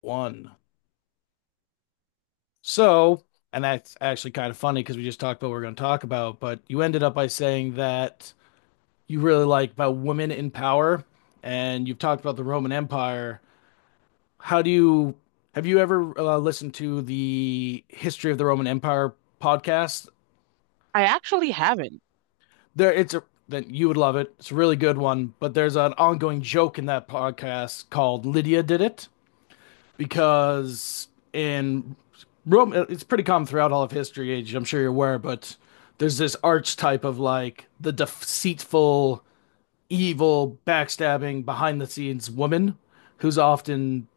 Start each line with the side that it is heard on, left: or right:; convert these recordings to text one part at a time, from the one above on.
left: One. So, and that's actually kind of funny because we just talked about what we're going to talk about, but you ended up by saying that you really like about women in power and you've talked about the Roman Empire. How do you have you ever listened to the History of the Roman Empire podcast?
right: I actually haven't.
left: There it's a then you would love it. It's a really good one, but there's an ongoing joke in that podcast called Lydia Did It, because in Rome, it's pretty common throughout all of history. Age, I'm sure you're aware, but there's this archetype of like the deceitful, evil, backstabbing, behind the scenes woman who's often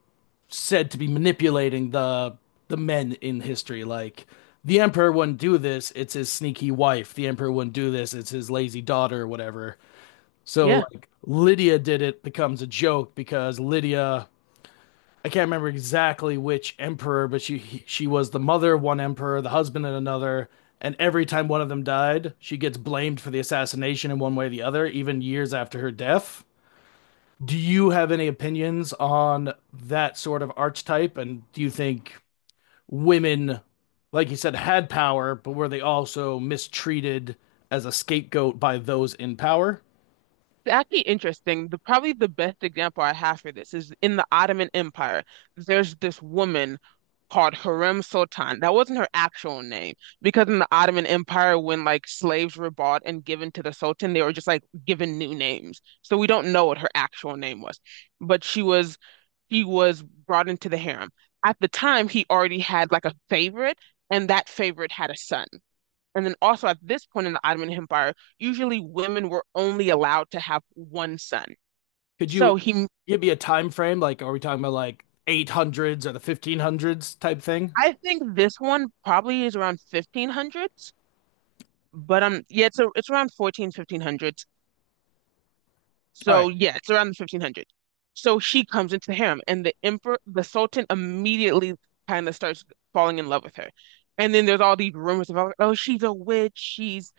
left: said to be manipulating the men in history. Like the emperor wouldn't do this; it's his sneaky wife. The emperor wouldn't do this; it's his lazy daughter, or whatever. So
right: Yeah.
left: like Lydia did it becomes a joke because Lydia I can't remember exactly which emperor, but she was the mother of one emperor, the husband of another, and every time one of them died, she gets blamed for the assassination in one way or the other, even years after her death. Do you have any opinions on that sort of archetype, and do you think women, like you said, had power, but were they also mistreated as a scapegoat by those in power?
right: It's actually interesting. The probably the best example I have for this is in the Ottoman Empire. There's this woman called Harem Sultan. That wasn't her actual name because in the Ottoman Empire, when like slaves were bought and given to the Sultan, they were just like given new names. So we don't know what her actual name was. But she was brought into the harem. At the time, he already had like a favorite, and that favorite had a son. And then also at this point in the Ottoman Empire, usually women were only allowed to have one son.
left: Could you
right: So he,
left: give me a time frame? Like, are we talking about like 800s or the 1500s type thing?
right: I think this one probably is around 1500s, but yeah, it's around fourteen fifteen hundreds.
left: All right.
right: So yeah, it's around the 1500. So she comes into the harem, and the emperor, the sultan, immediately kind of starts falling in love with her. And then there's all these rumors about, oh, she's a witch, she's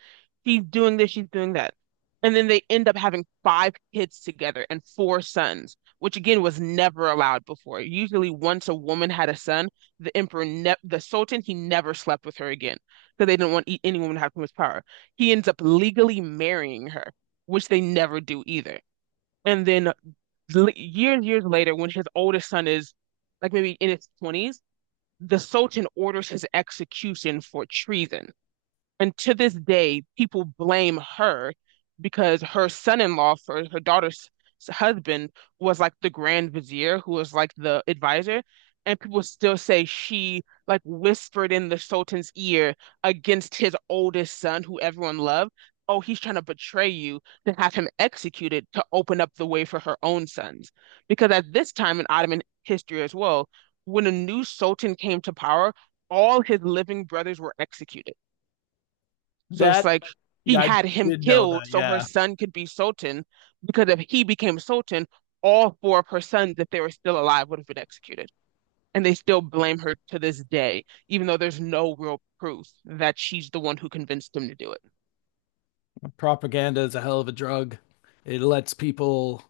right: she's doing this, she's doing that. And then they end up having five kids together and four sons, which again was never allowed before. Usually, once a woman had a son, the emperor, ne the sultan, he never slept with her again because they didn't want any woman to have too much power. He ends up legally marrying her, which they never do either. And then years, years later, when his oldest son is like maybe in his 20s, the Sultan orders his execution for treason. And to this day, people blame her because her son-in-law for her daughter's husband was like the Grand Vizier, who was like the advisor. And people still say she like whispered in the Sultan's ear against his oldest son, who everyone loved. Oh, he's trying to betray you to have him executed to open up the way for her own sons. Because at this time in Ottoman history as well, when a new Sultan came to power, all his living brothers were executed. So it's
left: That,
right: like he
left: yeah, I
right: had him
left: did know
right: killed
left: that.
right: so her
left: Yeah.
right: son could be Sultan, because if he became Sultan, all four of her sons, if they were still alive, would have been executed. And they still blame her to this day, even though there's no real proof that she's the one who convinced him to do it.
left: Propaganda is a hell of a drug. It lets people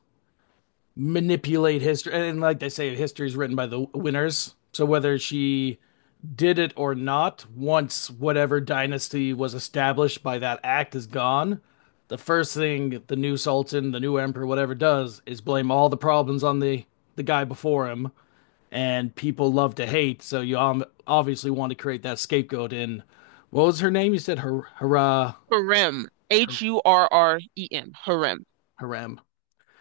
left: manipulate history. And like they say, history is written by the winners. So whether she did it or not, once whatever dynasty was established by that act is gone, the first thing the new sultan, the new emperor, whatever does is blame all the problems on the guy before him and people love to hate. So you obviously want to create that scapegoat. And what was her name? You said
right: Harem,
left: her,
right: Hurrem, harem.
left: harem.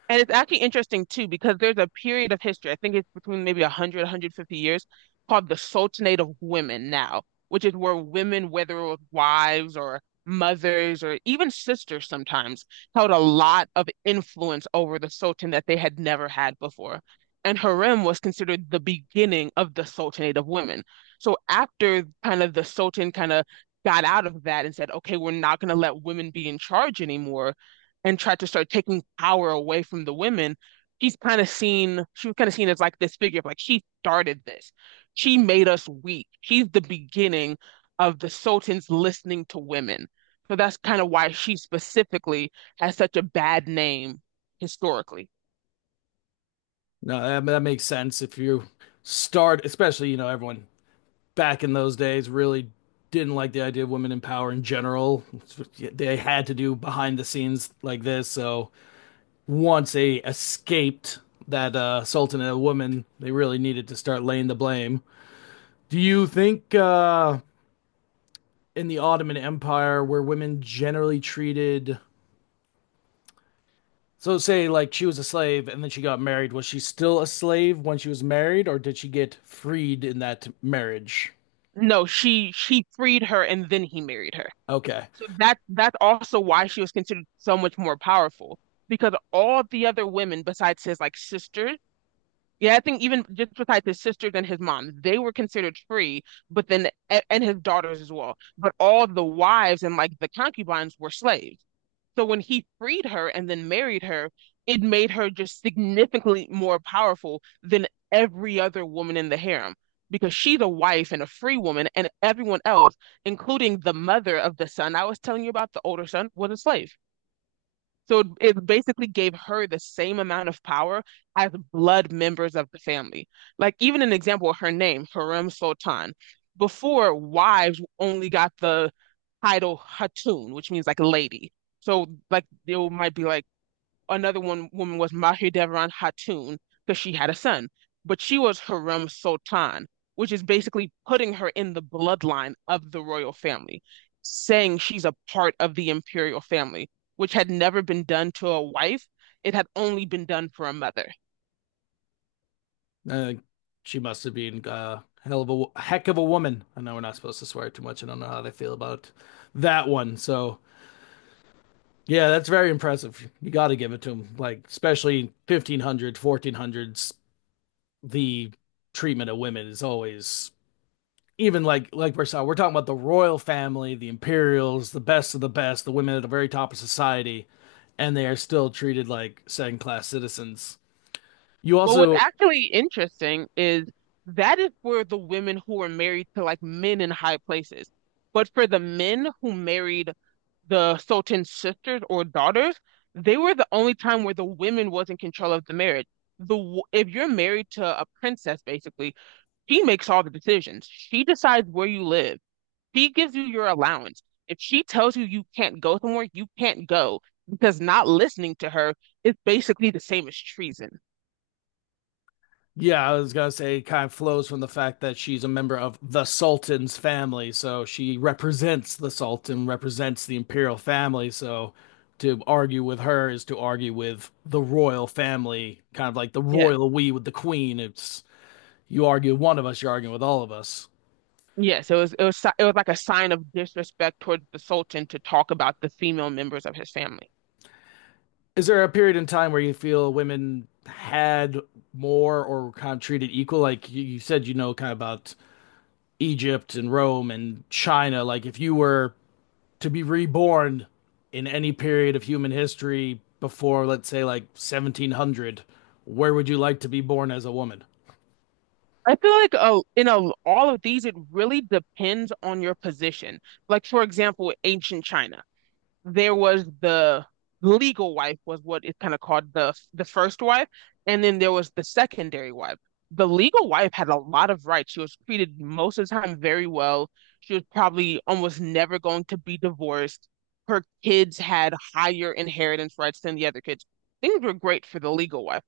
right: And it's actually interesting too, because there's a period of history, I think it's between maybe 100, 150 years, called the Sultanate of Women now, which is where women, whether it was wives or mothers or even sisters sometimes, held a lot of influence over the Sultan that they had never had before. And harem was considered the beginning of the Sultanate of Women. So after kind of the Sultan kind of got out of that and said, okay, we're not going to let women be in charge anymore and tried to start taking power away from the women, she was kind of seen as like this figure of like, she started this. She made us weak. She's the beginning of the Sultans listening to women. So that's kind of why she specifically has such a bad name historically.
left: No, that makes sense. If you start, especially, you know, everyone back in those days really didn't like the idea of women in power in general. They had to do behind the scenes like this. So once they escaped that sultan and a woman, they really needed to start laying the blame. Do you think in the Ottoman Empire were women generally treated, so say like she was a slave and then she got married, was she still a slave when she was married, or did she get freed in that marriage?
right: No, she freed her and then he married her.
left: Okay.
right: So that's also why she was considered so much more powerful because all the other women besides his like sisters. Yeah, I think even just besides his sisters and his mom, they were considered free, but then and his daughters as well. But all the wives and like the concubines were slaves. So when he freed her and then married her, it made her just significantly more powerful than every other woman in the harem because she's a wife and a free woman, and everyone else, including the mother of the son I was telling you about, the older son, was a slave. So it basically gave her the same amount of power as blood members of the family. Like even an example of her name, Harem Sultan. Before, wives only got the title Hatun, which means like lady. So like they might be like another one woman was Mahir Devan Hatun because she had a son, but she was Harem Sultan, which is basically putting her in the bloodline of the royal family, saying she's a part of the imperial family, which had never been done to a wife. It had only been done for a mother.
left: uh, she must have been a hell of a heck of a woman. I know we're not supposed to swear too much. I don't know how they feel about that one, so yeah, that's very impressive. You got to give it to them, like especially 1500s, 1400s, the treatment of women is always even like Versailles. We're talking about the royal family, the imperials, the best of the best, the women at the very top of society, and they are still treated like second class citizens. You
right: But what's
left: also,
right: actually interesting is that is for the women who were married to like men in high places. But for the men who married the Sultan's sisters or daughters, they were the only time where the women was in control of the marriage. If you're married to a princess, basically, she makes all the decisions. She decides where you live. She gives you your allowance. If she tells you you can't go somewhere, you can't go because not listening to her is basically the same as treason.
left: yeah, I was gonna say, it kind of flows from the fact that she's a member of the Sultan's family, so she represents the Sultan, represents the imperial family. So to argue with her is to argue with the royal family, kind of like the
right: Yeah.
left: royal we with the queen. It's you argue with one of us, you're arguing with all of us.
right: Yes, it was it was like a sign of disrespect towards the Sultan to talk about the female members of his family.
left: Is there a period in time where you feel women had more or were kind of treated equal? Like you said, you know, kind of about Egypt and Rome and China. Like if you were to be reborn in any period of human history before, let's say, like 1700, where would you like to be born as a woman?
right: I feel like all of these, it really depends on your position. Like for example, ancient China. There was the legal wife was what is kind of called the first wife, and then there was the secondary wife. The legal wife had a lot of rights. She was treated most of the time very well. She was probably almost never going to be divorced. Her kids had higher inheritance rights than the other kids. Things were great for the legal wife.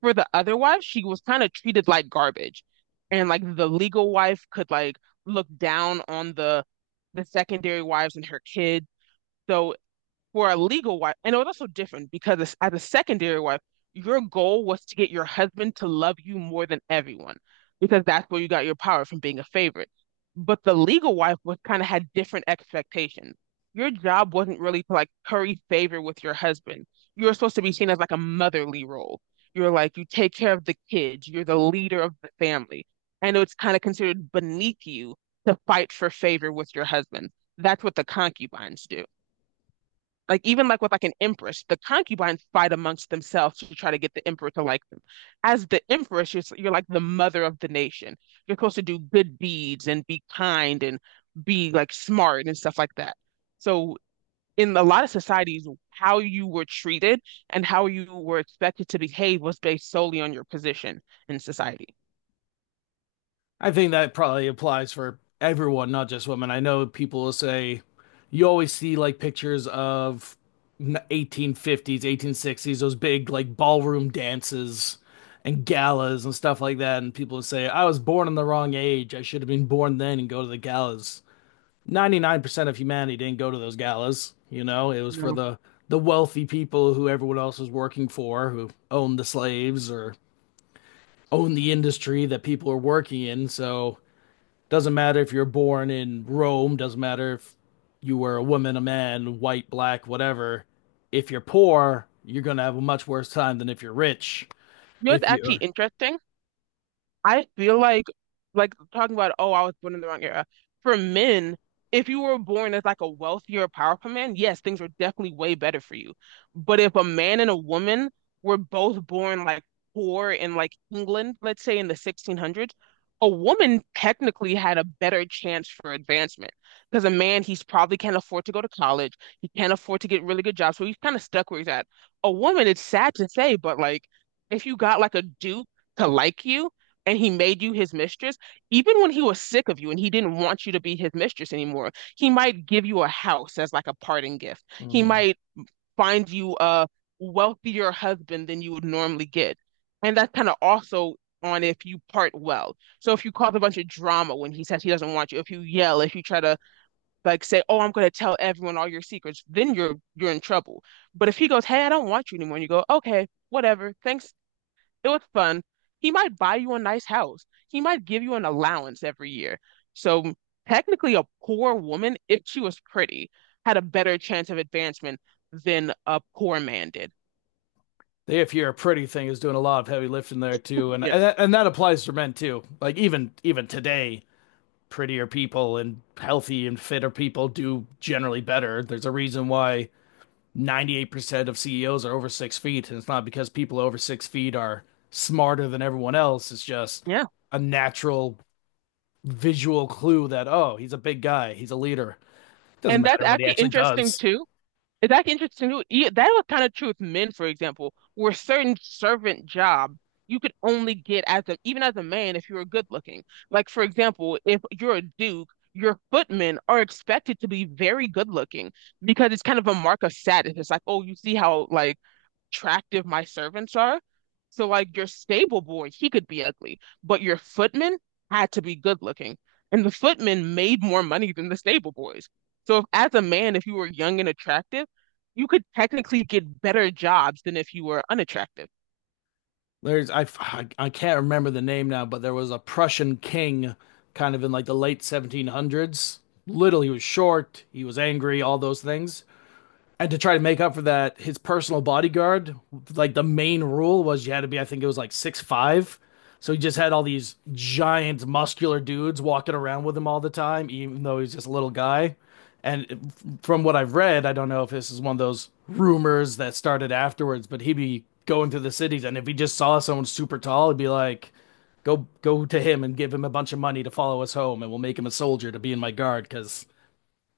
right: For the other wife, she was kind of treated like garbage. And like the legal wife could like look down on the secondary wives and her kids. So for a legal wife, and it was also different because as a secondary wife, your goal was to get your husband to love you more than everyone, because that's where you got your power from being a favorite. But the legal wife was kind of had different expectations. Your job wasn't really to like curry favor with your husband. You were supposed to be seen as like a motherly role. You're like you take care of the kids. You're the leader of the family. I know it's kind of considered beneath you to fight for favor with your husband. That's what the concubines do, like even like with like an empress, the concubines fight amongst themselves to try to get the emperor to like them. As the empress, you're like the mother of the nation. You're supposed to do good deeds and be kind and be like smart and stuff like that. So in a lot of societies, how you were treated and how you were expected to behave was based solely on your position in society.
left: I think that probably applies for everyone, not just women. I know people will say you always see like pictures of 1850s, 1860s, those big like ballroom dances and galas and stuff like that. And people will say, I was born in the wrong age. I should have been born then and go to the galas. 99% of humanity didn't go to those galas. You know, it was for
right: No.
left: the wealthy people who everyone else was working for, who owned the slaves or owned the industry that people were working in. So doesn't matter if you're born in Rome, doesn't matter if you were a woman, a man, white, black, whatever. If you're poor, you're going to have a much worse time than if you're rich.
right: You know, what's
left: If
right: actually
left: you're
right: interesting. I feel like talking about, oh, I was born in the wrong era. For men, if you were born as like a wealthier, powerful man, yes, things were definitely way better for you. But if a man and a woman were both born like poor in like England, let's say in the 1600s, a woman technically had a better chance for advancement because a man, he's probably can't afford to go to college. He can't afford to get really good jobs. So he's kind of stuck where he's at. A woman, it's sad to say, but like if you got like a duke to like you, and he made you his mistress, even when he was sick of you and he didn't want you to be his mistress anymore, he might give you a house as like a parting gift. He
left: Mhm.
right: might find you a wealthier husband than you would normally get. And that's kind of also on if you part well. So if you cause a bunch of drama when he says he doesn't want you, if you yell, if you try to like say, "Oh, I'm going to tell everyone all your secrets," then you're in trouble. But if he goes, "Hey, I don't want you anymore," and you go, "Okay, whatever. Thanks, it was fun." He might buy you a nice house. He might give you an allowance every year. So technically, a poor woman, if she was pretty, had a better chance of advancement than a poor man did.
left: If you're a pretty thing is doing a lot of heavy lifting there too, and
right: Yeah.
left: and that applies to men too. Like even today, prettier people and healthy and fitter people do generally better. There's a reason why 98% of CEOs are over 6 feet. And it's not because people over 6 feet are smarter than everyone else. It's just
right: Yeah.
left: a natural visual clue that, oh, he's a big guy. He's a leader. It doesn't
right: And that's
left: matter what he
right: actually
left: actually
right: interesting
left: does.
right: too, It's actually interesting too. That was kind of true with men, for example, where certain servant job you could only get as a, even as a man, if you were good looking. Like for example, if you're a duke, your footmen are expected to be very good looking because it's kind of a mark of status. It's like, oh, you see how like attractive my servants are. So like your stable boy, he could be ugly, but your footman had to be good looking. And the footmen made more money than the stable boys. So if, as a man, if you were young and attractive, you could technically get better jobs than if you were unattractive.
left: There's, I can't remember the name now, but there was a Prussian king kind of in like the late 1700s. Little, he was short, he was angry, all those things. And to try to make up for that, his personal bodyguard, like the main rule was you had to be, I think it was like 6'5". So he just had all these giant muscular dudes walking around with him all the time, even though he's just a little guy. And from what I've read, I don't know if this is one of those rumors that started afterwards, but he'd be going through the cities, and if he just saw someone super tall, he'd be like, "Go, go to him and give him a bunch of money to follow us home, and we'll make him a soldier to be in my guard." Because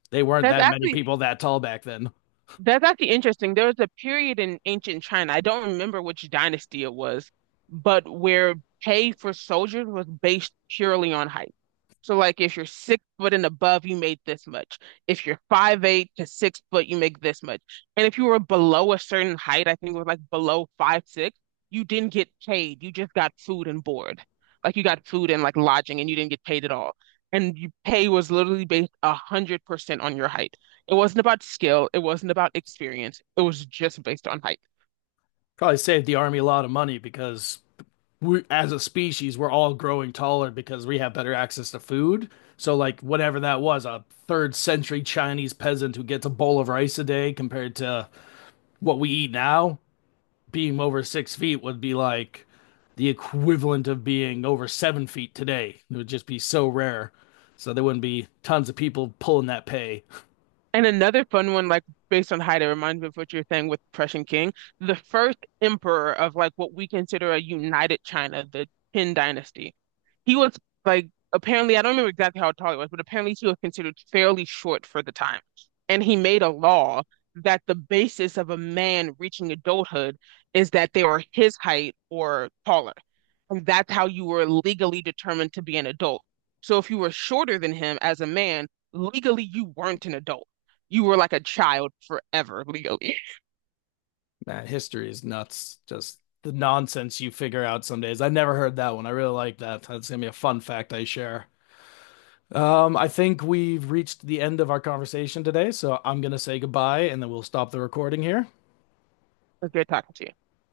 left: they weren't
right: That's
left: that many
right: actually
left: people that tall back then.
right: That's actually interesting. There was a period in ancient China, I don't remember which dynasty it was, but where pay for soldiers was based purely on height. So like if you're 6 foot and above, you made this much. If you're 5 8 to 6 foot, you make this much. And if you were below a certain height, I think it was like below 5 6, you didn't get paid. You just got food and board. Like you got food and like lodging and you didn't get paid at all. And your pay was literally based 100% on your height. It wasn't about skill, it wasn't about experience, it was just based on height.
left: Probably saved the army a lot of money because we, as a species, we're all growing taller because we have better access to food. So, like, whatever that was, a third century Chinese peasant who gets a bowl of rice a day compared to what we eat now, being over 6 feet would be like the equivalent of being over 7 feet today. It would just be so rare. So, there wouldn't be tons of people pulling that pay.
right: And another fun one, like based on height, it reminds me of what you're saying with the Prussian king. The first emperor of like what we consider a united China, the Qin dynasty. He was like apparently, I don't remember exactly how tall he was, but apparently he was considered fairly short for the time. And he made a law that the basis of a man reaching adulthood is that they are his height or taller. And that's how you were legally determined to be an adult. So if you were shorter than him as a man, legally you weren't an adult, you were like a child forever legally.
left: Man, history is nuts. Just the nonsense you figure out some days. I never heard that one. I really like that. That's gonna be a fun fact I share. I think we've reached the end of our conversation today, so I'm gonna say goodbye and then we'll stop the recording here.
right: It was good talking to you.